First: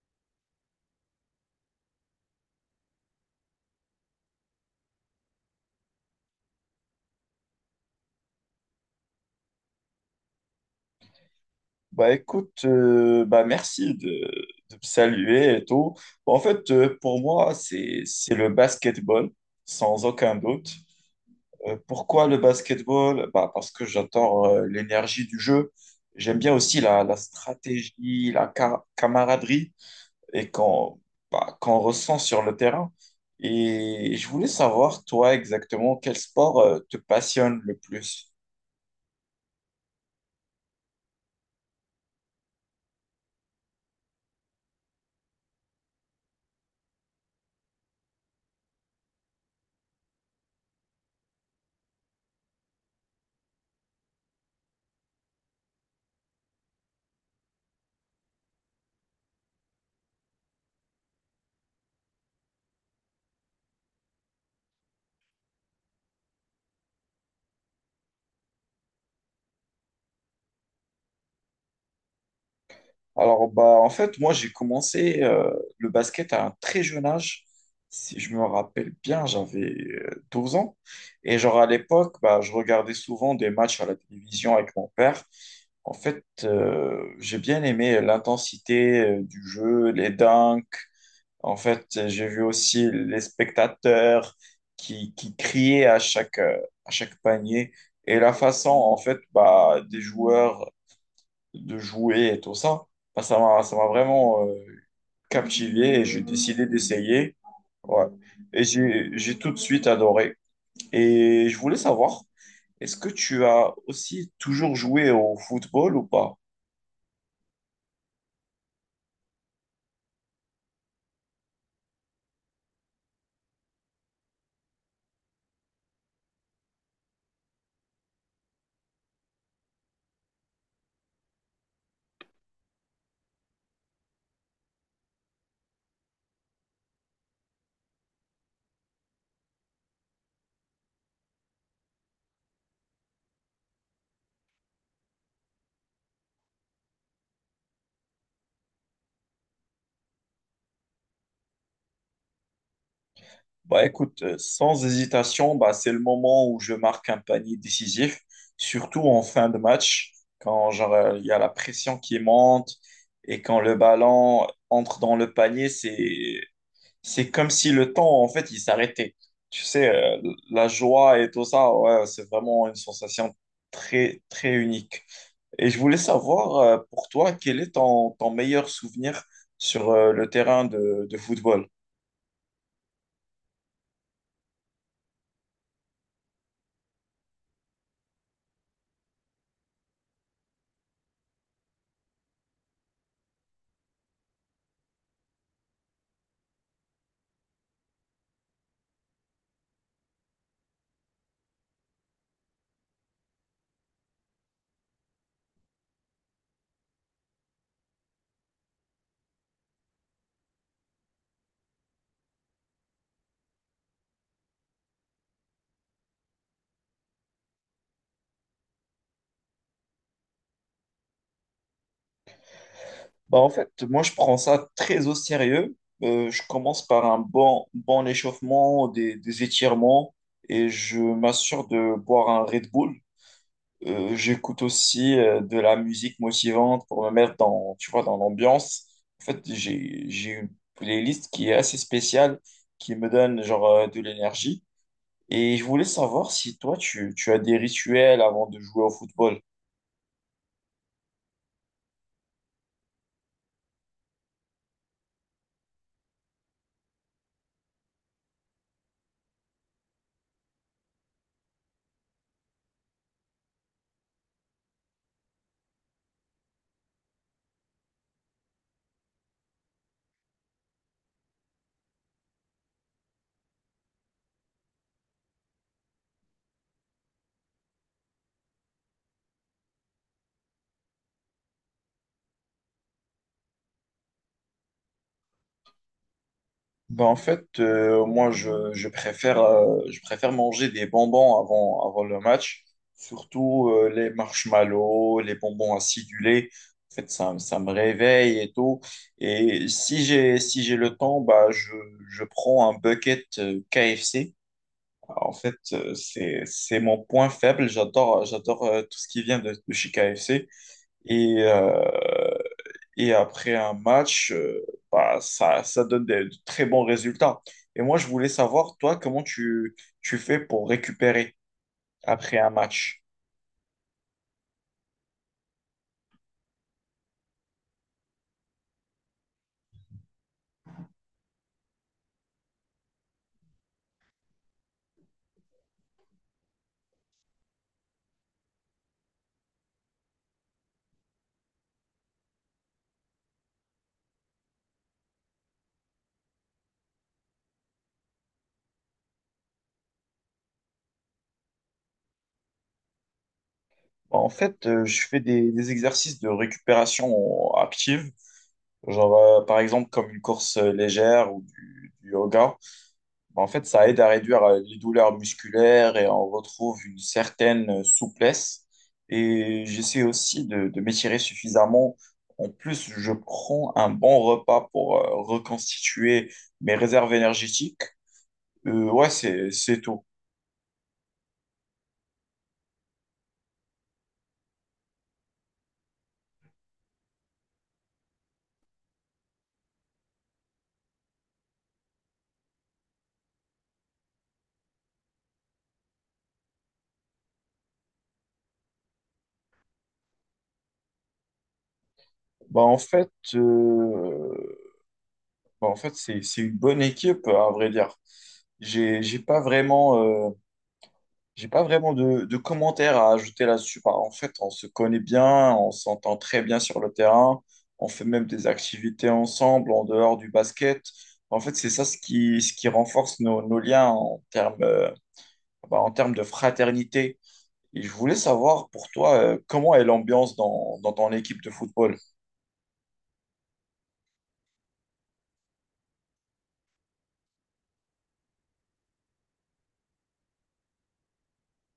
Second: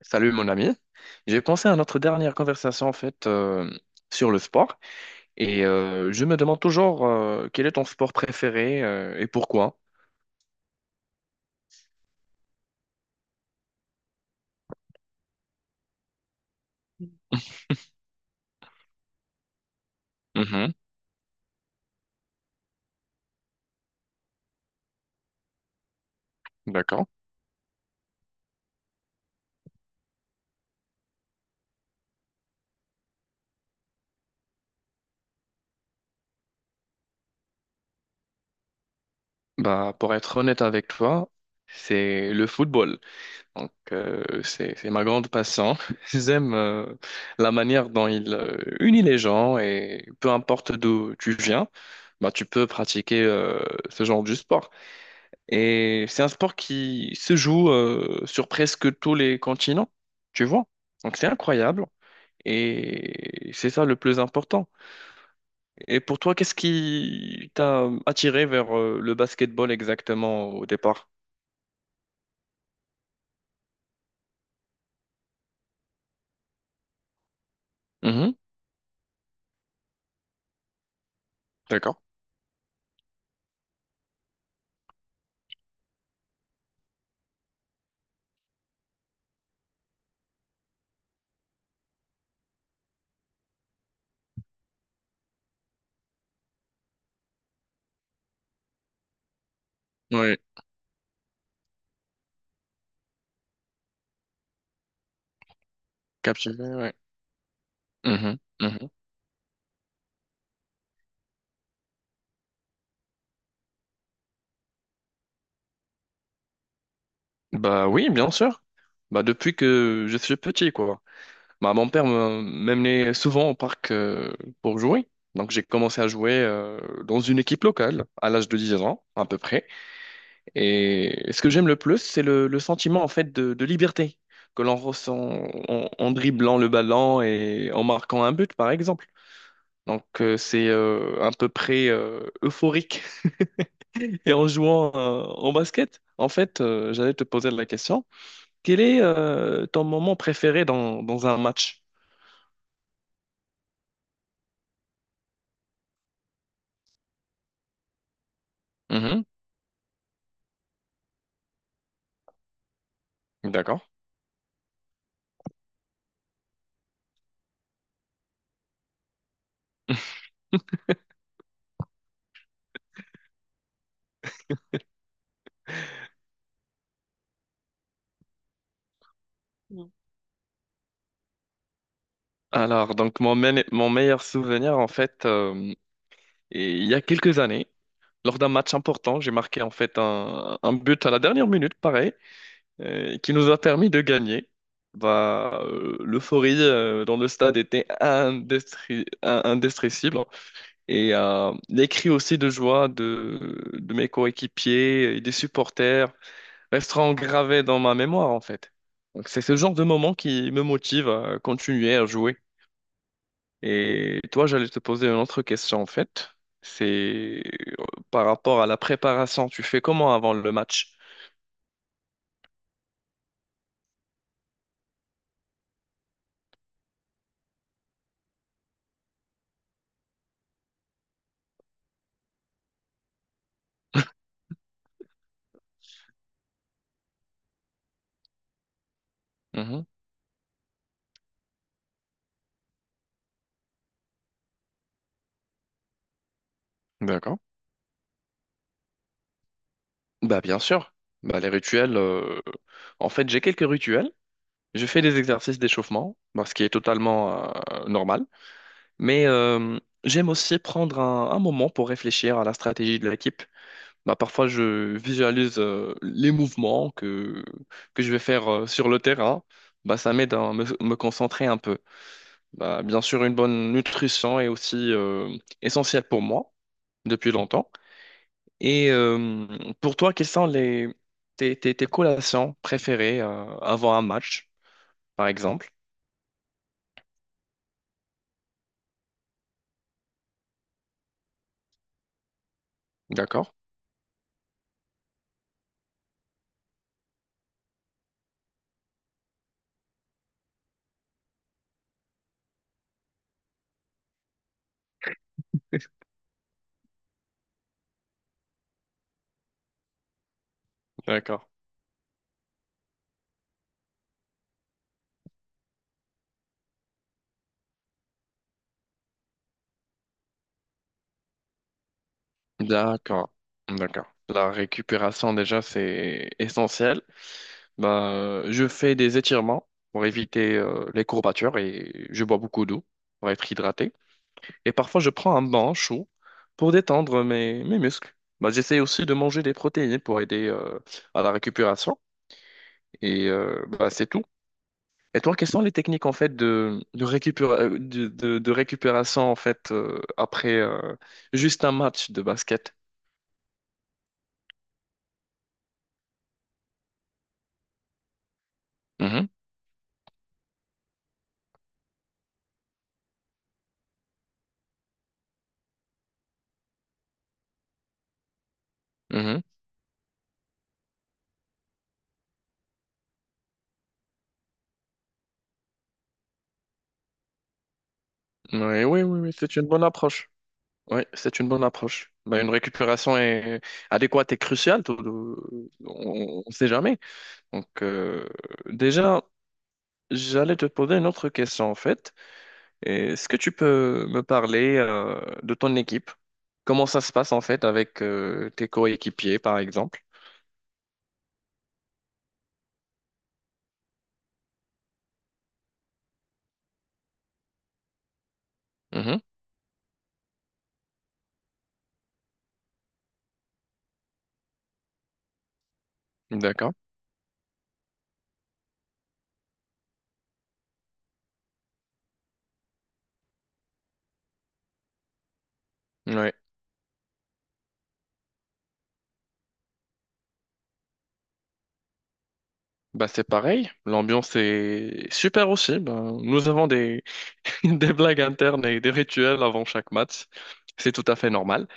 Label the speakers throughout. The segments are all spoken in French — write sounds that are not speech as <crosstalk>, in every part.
Speaker 1: Salut mon ami. J'ai pensé à notre dernière conversation en fait sur le sport et je me demande toujours quel est ton sport préféré et pourquoi.
Speaker 2: Bah écoute, bah merci de me saluer et tout. Bon, pour moi, c'est le basketball, sans aucun doute.
Speaker 1: Mhm,
Speaker 2: Pourquoi le basketball? Bah parce que j'adore l'énergie du jeu. J'aime bien aussi la,
Speaker 1: d'accord.
Speaker 2: la stratégie, camaraderie et qu'on ressent sur le terrain. Et je voulais savoir, toi, exactement, quel sport te passionne le plus?
Speaker 1: Bah pour être honnête avec toi, c'est le football. Donc c'est ma grande passion. <laughs> J'aime la manière dont il unit les gens et peu importe d'où tu viens, bah tu peux pratiquer ce genre de sport. Et c'est un sport qui se joue sur presque tous les continents, tu vois. Donc c'est incroyable. Et c'est ça le plus important. Et pour toi, qu'est-ce qui t'a attiré vers le basketball exactement au départ?
Speaker 2: Alors, bah, en fait, moi, j'ai commencé le basket à un très jeune âge. Si je
Speaker 1: Mhm,
Speaker 2: me rappelle bien, j'avais 12 ans. Et genre, à
Speaker 1: d'accord.
Speaker 2: l'époque, bah, je regardais souvent des matchs à la télévision avec mon père. En fait, j'ai bien aimé l'intensité du jeu, les dunks. En fait, j'ai vu aussi les spectateurs qui criaient à chaque panier et la façon, en fait, bah, des
Speaker 1: Oui,
Speaker 2: joueurs de jouer et tout ça. Bah, ça m'a vraiment captivé et j'ai
Speaker 1: captivé,
Speaker 2: décidé
Speaker 1: ouais.
Speaker 2: d'essayer. Ouais.
Speaker 1: Mhm,
Speaker 2: Et
Speaker 1: mhm.
Speaker 2: j'ai tout de suite adoré. Et je voulais savoir, est-ce que tu as aussi toujours joué au football ou pas?
Speaker 1: Bah oui, bien sûr. Bah depuis que je suis petit, quoi. Bah, m'amenait souvent au parc pour jouer. Donc j'ai commencé à jouer dans une équipe locale à l'âge de 10 ans à peu près. Et ce que j'aime le plus, c'est le sentiment en fait de liberté que l'on ressent en dribblant le ballon et en marquant un but par exemple. Donc c'est à peu près euphorique. <laughs> Et en jouant en basket, en fait, j'allais te poser la question, quel est ton moment préféré dans, dans un match?
Speaker 2: Bah écoute, sans hésitation, bah, c'est le moment où je marque un panier décisif, surtout en
Speaker 1: Mhm.
Speaker 2: fin de match, quand il y a la pression qui monte et quand le
Speaker 1: D'accord.
Speaker 2: ballon entre dans le panier, c'est comme si le temps, en fait, il s'arrêtait. Tu sais, la joie et tout ça, ouais, c'est vraiment une sensation très, très unique. Et je voulais savoir, pour toi, quel est ton meilleur souvenir sur
Speaker 1: <laughs>
Speaker 2: le terrain de football?
Speaker 1: Alors, donc mon meilleur souvenir, en fait, et il y a quelques années, lors d'un match important, j'ai marqué en fait un but à la dernière minute, pareil, qui nous a permis de gagner. Bah, l'euphorie dans le stade était indescriptible. Et les cris aussi de joie de mes coéquipiers et des supporters resteront gravés dans ma mémoire, en fait. Donc, c'est ce genre de moment qui me motive à continuer à jouer. Et toi, j'allais te poser une autre question en fait. C'est euh, par rapport à la préparation, tu fais comment avant le match?
Speaker 2: Bah, en fait, moi, je prends ça très au sérieux. Je commence par un bon échauffement, des étirements, et je m'assure de boire un Red Bull. J'écoute aussi de la musique motivante pour me mettre dans, tu vois, dans l'ambiance. En fait,
Speaker 1: Mhm.
Speaker 2: j'ai une playlist qui est assez spéciale, qui me donne de l'énergie. Et je voulais savoir si toi, tu as
Speaker 1: D'accord.
Speaker 2: des rituels avant de jouer au football.
Speaker 1: Bah bien sûr. Bah les rituels. En fait, j'ai quelques rituels. Je fais des exercices d'échauffement, bah, ce qui est totalement normal. Mais j'aime aussi prendre un moment pour réfléchir à la stratégie de l'équipe. Bah, parfois, je visualise les mouvements que je vais faire sur le terrain. Bah ça m'aide à me concentrer un peu. Bah, bien sûr, une bonne nutrition est aussi essentielle pour moi depuis longtemps. Et pour toi, quelles sont tes collations préférées avant un match, par exemple?
Speaker 2: Ben, en fait, moi, je préfère manger des bonbons avant le match,
Speaker 1: D'accord?
Speaker 2: surtout les marshmallows, les bonbons acidulés. En fait, ça me réveille et tout. Et si j'ai le temps, bah, je prends un bucket KFC. En fait, c'est mon point faible. J'adore tout ce qui vient de chez KFC. Et,
Speaker 1: D'accord.
Speaker 2: euh, et après un match, ça donne de très bons résultats. Et moi, je voulais savoir, toi, comment tu fais pour récupérer après un match?
Speaker 1: D'accord. D'accord. La récupération, déjà, c'est essentiel. Bah, je fais des étirements pour éviter les courbatures et je bois beaucoup d'eau pour être hydraté. Et parfois, je prends un bain chaud pour détendre mes muscles. Bah, j'essaie aussi de manger des protéines pour aider à la récupération. Et bah, c'est tout. Et toi, quelles sont les techniques en fait de récupération en fait après juste un match de basket?
Speaker 2: Bah, en fait, je fais des exercices de récupération active, genre
Speaker 1: Mhm,
Speaker 2: par exemple comme une course légère ou du yoga. Bah, en fait, ça aide à réduire les douleurs musculaires et on retrouve une certaine souplesse.
Speaker 1: mhm.
Speaker 2: Et j'essaie aussi de m'étirer suffisamment. En plus, je prends un bon repas pour reconstituer mes réserves énergétiques.
Speaker 1: Oui, oui,
Speaker 2: Ouais,
Speaker 1: oui, oui, c'est une
Speaker 2: c'est
Speaker 1: bonne
Speaker 2: tout.
Speaker 1: approche. Oui, c'est une bonne approche. Bah, une récupération est adéquate et cruciale. On ne sait jamais. Donc, déjà. J'allais te poser une autre question en fait. Est-ce que tu peux me parler de ton équipe? Comment ça se passe en fait avec tes coéquipiers par exemple?
Speaker 2: Bah, en fait, euh, En fait c'est une bonne équipe, à vrai dire. J'ai, j'ai
Speaker 1: Mhm.
Speaker 2: pas vraiment euh, J'ai pas vraiment de commentaires à ajouter là-dessus. Bah, en fait, on se connaît bien, on s'entend très bien
Speaker 1: D'accord.
Speaker 2: sur le terrain, on fait même des activités ensemble en dehors du basket. En fait, c'est ça ce qui renforce nos liens en en termes de
Speaker 1: Ouais.
Speaker 2: fraternité. Et je voulais savoir pour toi, comment est l'ambiance dans ton équipe de football?
Speaker 1: Bah c'est pareil. L'ambiance est super aussi. Ben, nous avons des... <laughs> des blagues internes et des rituels avant chaque match. C'est tout à fait normal.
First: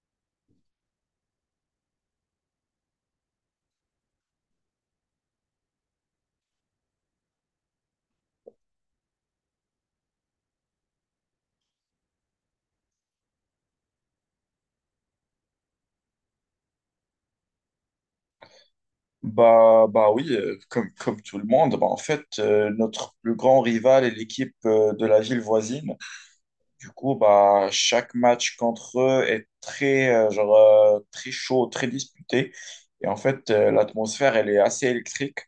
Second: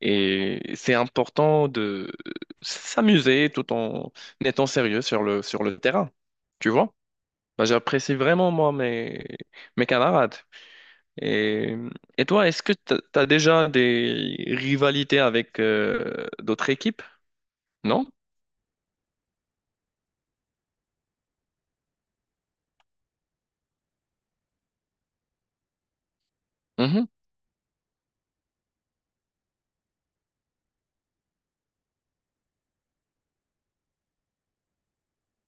Speaker 1: Et c'est important de s'amuser tout en étant sérieux sur le terrain. Tu vois? Ben, j'apprécie vraiment, moi, mes camarades. Et, et toi, est-ce que tu as déjà des rivalités avec d'autres équipes? Non?
Speaker 2: Bah oui, comme tout le monde, bah, en fait, notre plus grand rival est l'équipe de la ville voisine. Du
Speaker 1: Mhm.
Speaker 2: coup, bah, chaque match contre eux est très chaud, très disputé. Et en fait, l'atmosphère, elle est assez électrique.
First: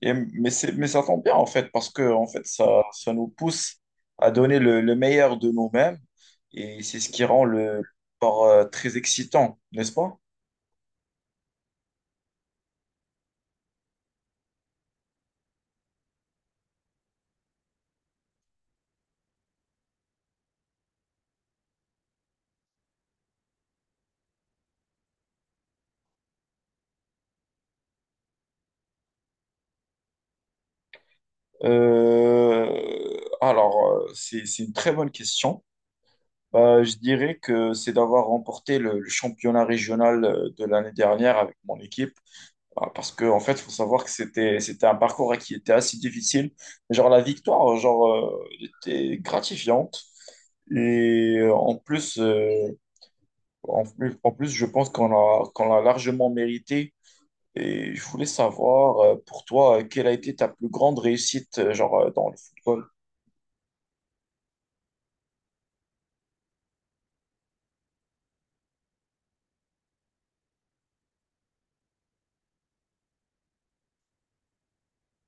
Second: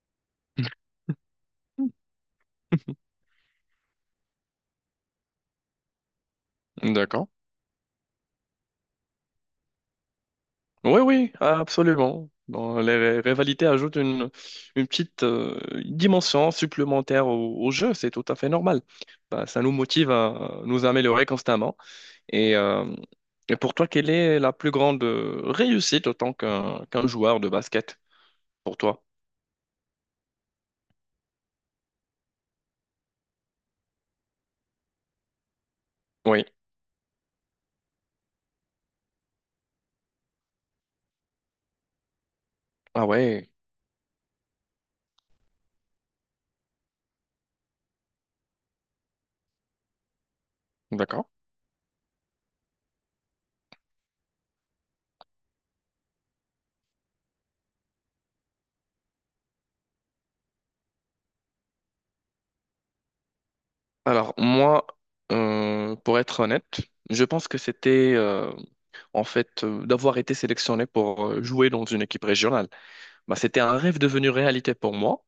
Speaker 2: Mais ça tombe bien, en fait, parce
Speaker 1: <laughs>
Speaker 2: que en fait, ça nous pousse à donner le meilleur de nous-mêmes. Et c'est ce qui
Speaker 1: D'accord.
Speaker 2: rend le sport très excitant, n'est-ce pas?
Speaker 1: Oui, oui, absolument. Bon, rivalités ajoutent une petite dimension supplémentaire au jeu, c'est tout à fait normal. Bah, ça nous motive à nous améliorer constamment. Et, euh, et pour toi, quelle est la plus grande réussite en tant qu'un joueur de basket pour toi?
Speaker 2: Euh, alors, c'est une très bonne question.
Speaker 1: Oui.
Speaker 2: Bah, je dirais que c'est d'avoir remporté le championnat régional de l'année dernière avec mon équipe.
Speaker 1: Ah
Speaker 2: Parce que, en
Speaker 1: ouais,
Speaker 2: fait, faut savoir que c'était un parcours hein, qui était assez difficile. La victoire était gratifiante.
Speaker 1: d'accord.
Speaker 2: Et en plus, je pense qu'on l'a largement mérité. Et je voulais savoir, pour toi, quelle a été ta plus grande réussite, dans le football?
Speaker 1: Alors moi, pour être honnête, je pense que c'était en fait d'avoir été sélectionné pour jouer dans une équipe régionale. Bah, c'était un rêve devenu réalité pour moi.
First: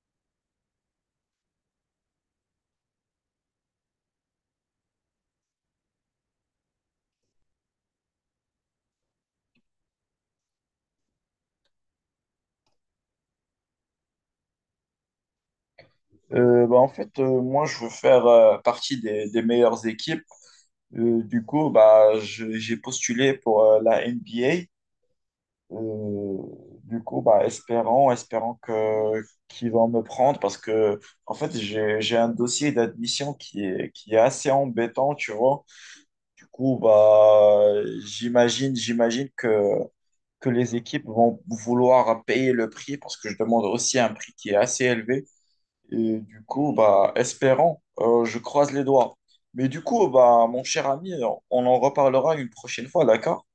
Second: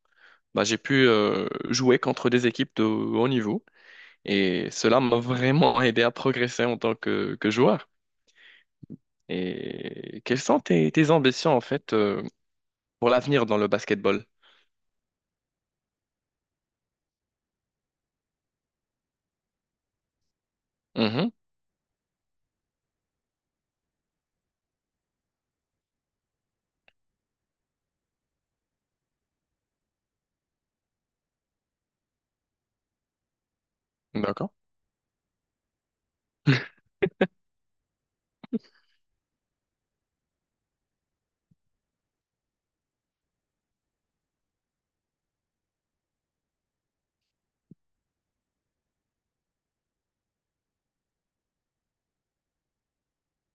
Speaker 1: Bah, j'ai pu jouer contre des équipes de haut niveau et cela m'a vraiment aidé à progresser en tant que joueur. Et quelles sont tes ambitions en fait pour l'avenir dans le basketball?
Speaker 2: Moi, je veux faire partie des meilleures équipes.
Speaker 1: Mhm,
Speaker 2: J'ai postulé pour la NBA. Euh, du coup, bah, espérons que qu'ils vont me prendre parce que, en fait, j'ai un dossier d'admission qui est assez
Speaker 1: d'accord.
Speaker 2: embêtant, tu vois. Du coup,
Speaker 1: <laughs>
Speaker 2: bah, j'imagine, j'imagine que, que les équipes vont vouloir payer le prix parce que je demande aussi un prix qui est assez élevé. Et du coup, bah, je croise les doigts. Mais du coup, bah, mon cher ami, on en reparlera une prochaine fois, d'accord?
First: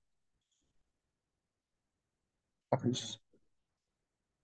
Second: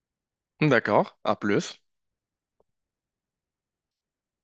Speaker 1: D'accord, à plus.
Speaker 2: À plus.